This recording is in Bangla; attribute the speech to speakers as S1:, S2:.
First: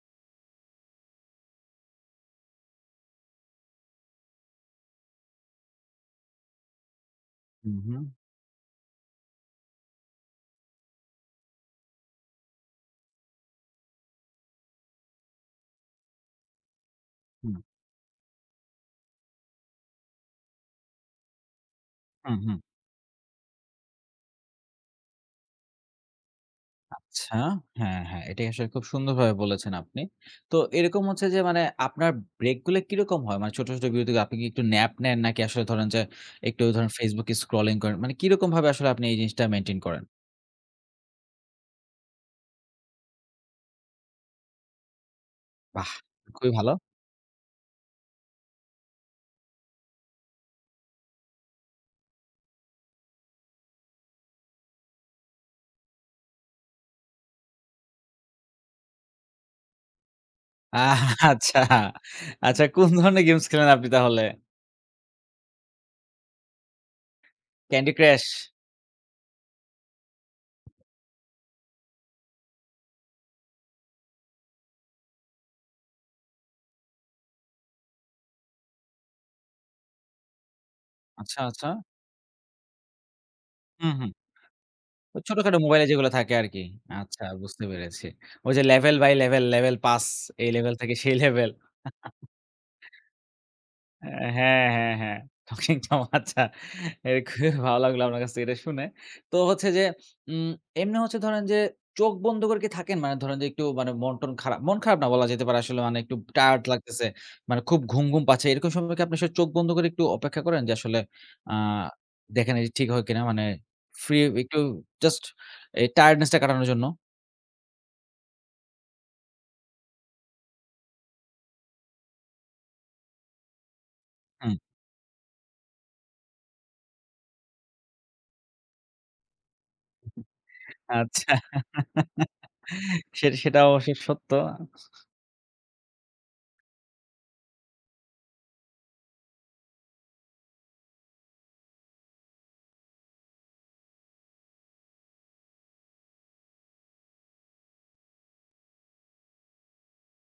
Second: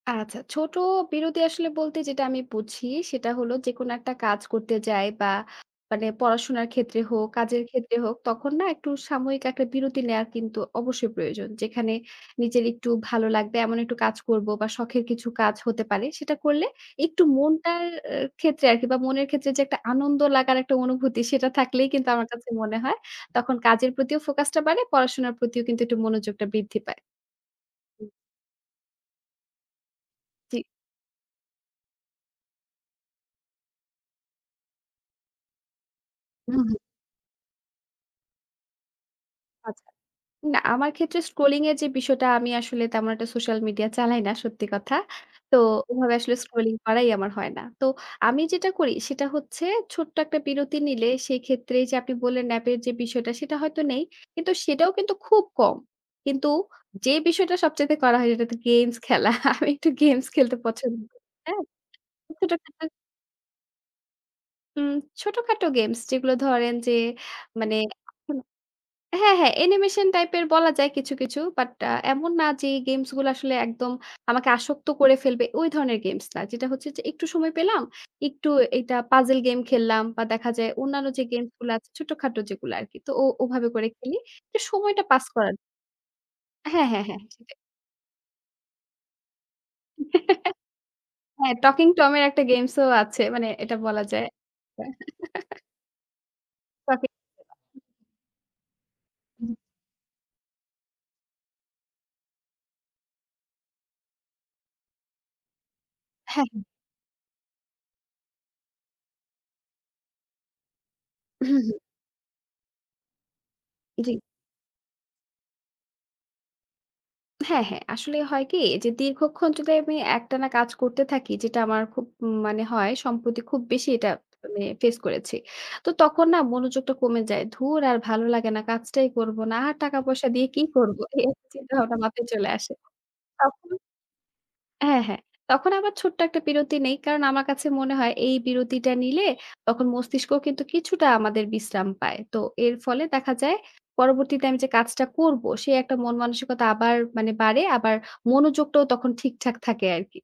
S1: আচ্ছা। ছোট বিরতি আসলে বলতে যেটা আমি বুঝি, সেটা হল যেকোনো একটা কাজ করতে যায় বা মানে পড়াশোনার ক্ষেত্রে হোক, কাজের
S2: হুম,
S1: ক্ষেত্রে
S2: হুম।
S1: হোক, তখন না? একটু সাময়িক একটা বিরতি নেয়ার কিন্তু অবশ্যই প্রয়োজন। যেখানে নিজের একটু ভালো লাগবে এমন একটু কাজ করব বা শখের কিছু কাজ হতে পারে সেটা করলে, একটু
S2: হুম।
S1: মনটার এ ক্ষেত্রে আরকি বা মনের ক্ষেত্রে যে একটা আনন্দ লাগার একটা অনুভূতি, সেটা থাকলেই কিন্তু আমার
S2: হুম,
S1: কাছে
S2: হুম।
S1: মনে হয়, তখন কাজের প্রতিও ফোকাসটা বাড়ে, পড়াশোনার প্রতিও কিন্তু একটু মনোযোগটা বৃদ্ধি পায়।
S2: আচ্ছা, হ্যাঁ, হ্যাঁ। এটাই আসলে খুব সুন্দরভাবে বলেছেন আপনি। তো
S1: ঠিক।
S2: এরকম হচ্ছে যে, মানে আপনার ব্রেকগুলি কীরকম হয়? মানে ছোট, ছোট বিরতিগুলো আপনি কী একটু ন্যাপ নেন? নাকি আসলে ধরেন যে,
S1: হুম,
S2: একটু
S1: হুম।
S2: ধরুন Facebook এ স্ক্রলিং করেন? মানে কীরকম ভাবে আসলে আপনি এই জিনিসটা মেইনটেইন
S1: আচ্ছা।
S2: করেন?
S1: না, আমার ক্ষেত্রে স্ক্রলিং এর যে বিষয়টা আমি আসলে তেমন একটা সোশ্যাল মিডিয়া চালাই না, সত্যি কথা। তো
S2: বাহ!
S1: এভাবে আসলে
S2: খুবই ভালো।
S1: স্ক্রোলিং করাই আমার হয় না। তো আমি যেটা করি সেটা হচ্ছে, ছোট্ট একটা বিরতি নিলে, সেই ক্ষেত্রে এইযে আপনি বললেন ন্যাপ এর যে বিষয়টা, সেটা হয়তো নেই। কিন্তু সেটাও কিন্তু খুব কম। কিন্তু যে বিষয়টা সবচাইতে করা হয় সেটা তো গেমস খেলা। আমি একটু গেমস খেলতে পছন্দ করি।
S2: আচ্ছা,
S1: হ্যাঁ?
S2: আচ্ছা কোন
S1: [unintelligible]
S2: ধরনের গেমস খেলেন আপনি তাহলে?
S1: হুম, ছোটখাটো গেমস। যেগুলো ধরেন যে মানে
S2: ক্যান্ডি ক্রাশ।
S1: হ্যাঁ, হ্যাঁ। অ্যানিমেশন টাইপের বলা যায় কিছু, কিছু। বাট আ এমন না যে, গেমস গুলো আসলে একদম আমাকে আসক্ত করে ফেলবে, ওই ধরনের গেমস না। যেটা হচ্ছে যে একটু সময় পেলাম, একটু এইটা পাজল গেম খেললাম বা দেখা যায় অন্যান্য যে
S2: আচ্ছা,
S1: গেমস
S2: আচ্ছা।
S1: গুলা আছে, ছোটখাটো যেগুলো আরকি। তো ও ওভাবে করে
S2: হুম, হুম।
S1: খেলি। সময়টা
S2: তো
S1: পাস করার
S2: ছোটখাটো মোবাইলে যেগুলা থাকে আরকি।
S1: হ্যাঁ, হ্যাঁ, হ্যাঁ।
S2: আচ্ছা,
S1: সেটাই।
S2: বুঝতে পেরেছি। ওই যে level by level, level pass; এই লেভেল থেকে সেই লেভেল।
S1: হ্যাঁ, টকিং টমের একটা গেমস ও আছে, মানে এটা বলা
S2: অ্যা
S1: যায়।
S2: হ্যাঁ, হ্যাঁ, হ্যাঁ। টকিং টম আচ্ছা। এ খুবই ভালো
S1: [unintelligible]
S2: লাগলো আপনার কাছে এটা শুনে। তো হচ্ছে যে উম এমনি হচ্ছে ধরেন যে, চোখ বন্ধ করে কি থাকেন? মানে ধরেন যে, একটু মন-টন খারাপ। মন খারাপ না, বলা যেতে পারে আসলে অনেক একটু
S1: হ্যাঁ,
S2: টায়ার্ড
S1: হ্যা।
S2: লাগতেছে, মানে খুব ঘুম, ঘুম পাচ্ছে, এরকম সময় কী আপনি সেই চোখ বন্ধ করে একটু অপেক্ষা করেন? যে, আসলে আ
S1: হুম, হুম।
S2: দেখেন এটি ঠিক হয় কী না? মানে
S1: জি।
S2: ফ্রি একটু জাস্ট এই টায়ার্ডনেস টা কাটানোর জন্য?
S1: হ্যাঁ, হ্যাঁ। আসলে হয় কী? যে, দীর্ঘক্ষণ যদি আমি একটানা কাজ করতে থাকি, যেটা আমার খুব ম মানে হয়, সম্প্রতি খুব বেশি এটা
S2: হুম।
S1: আমি ফেস করেছি। তো তখন না? মনোযোগটা কমে যায়। "ধুর আর ভালো লাগে না, কাজটাই করব না, আর টাকা পয়সা দিয়ে কী করব?" এই,
S2: আচ্ছা
S1: এই চিন্তাভাবনা মাথায় চলে আসে।
S2: সে সেটাও
S1: তখন
S2: অবশ্যই সত্য।
S1: হ্যাঁ, হ্যাঁ। তখন আমার ছোট্ট একটা বিরতি নেই। কারণ আমার কাছে মনে হয়, এই বিরতিটা নিলে তখন মস্তিষ্কও কিন্তু কিছুটা আমাদের বিশ্রাম পায়। তো এর ফলে দেখা যায় পরবর্তীতে আমি যে কাজটা করব, সে একটা মন-মানসিকতা আবার মানে বাড়ে, আবার মনোযোগটাও তখন ঠিকঠাক থাকে আরকি।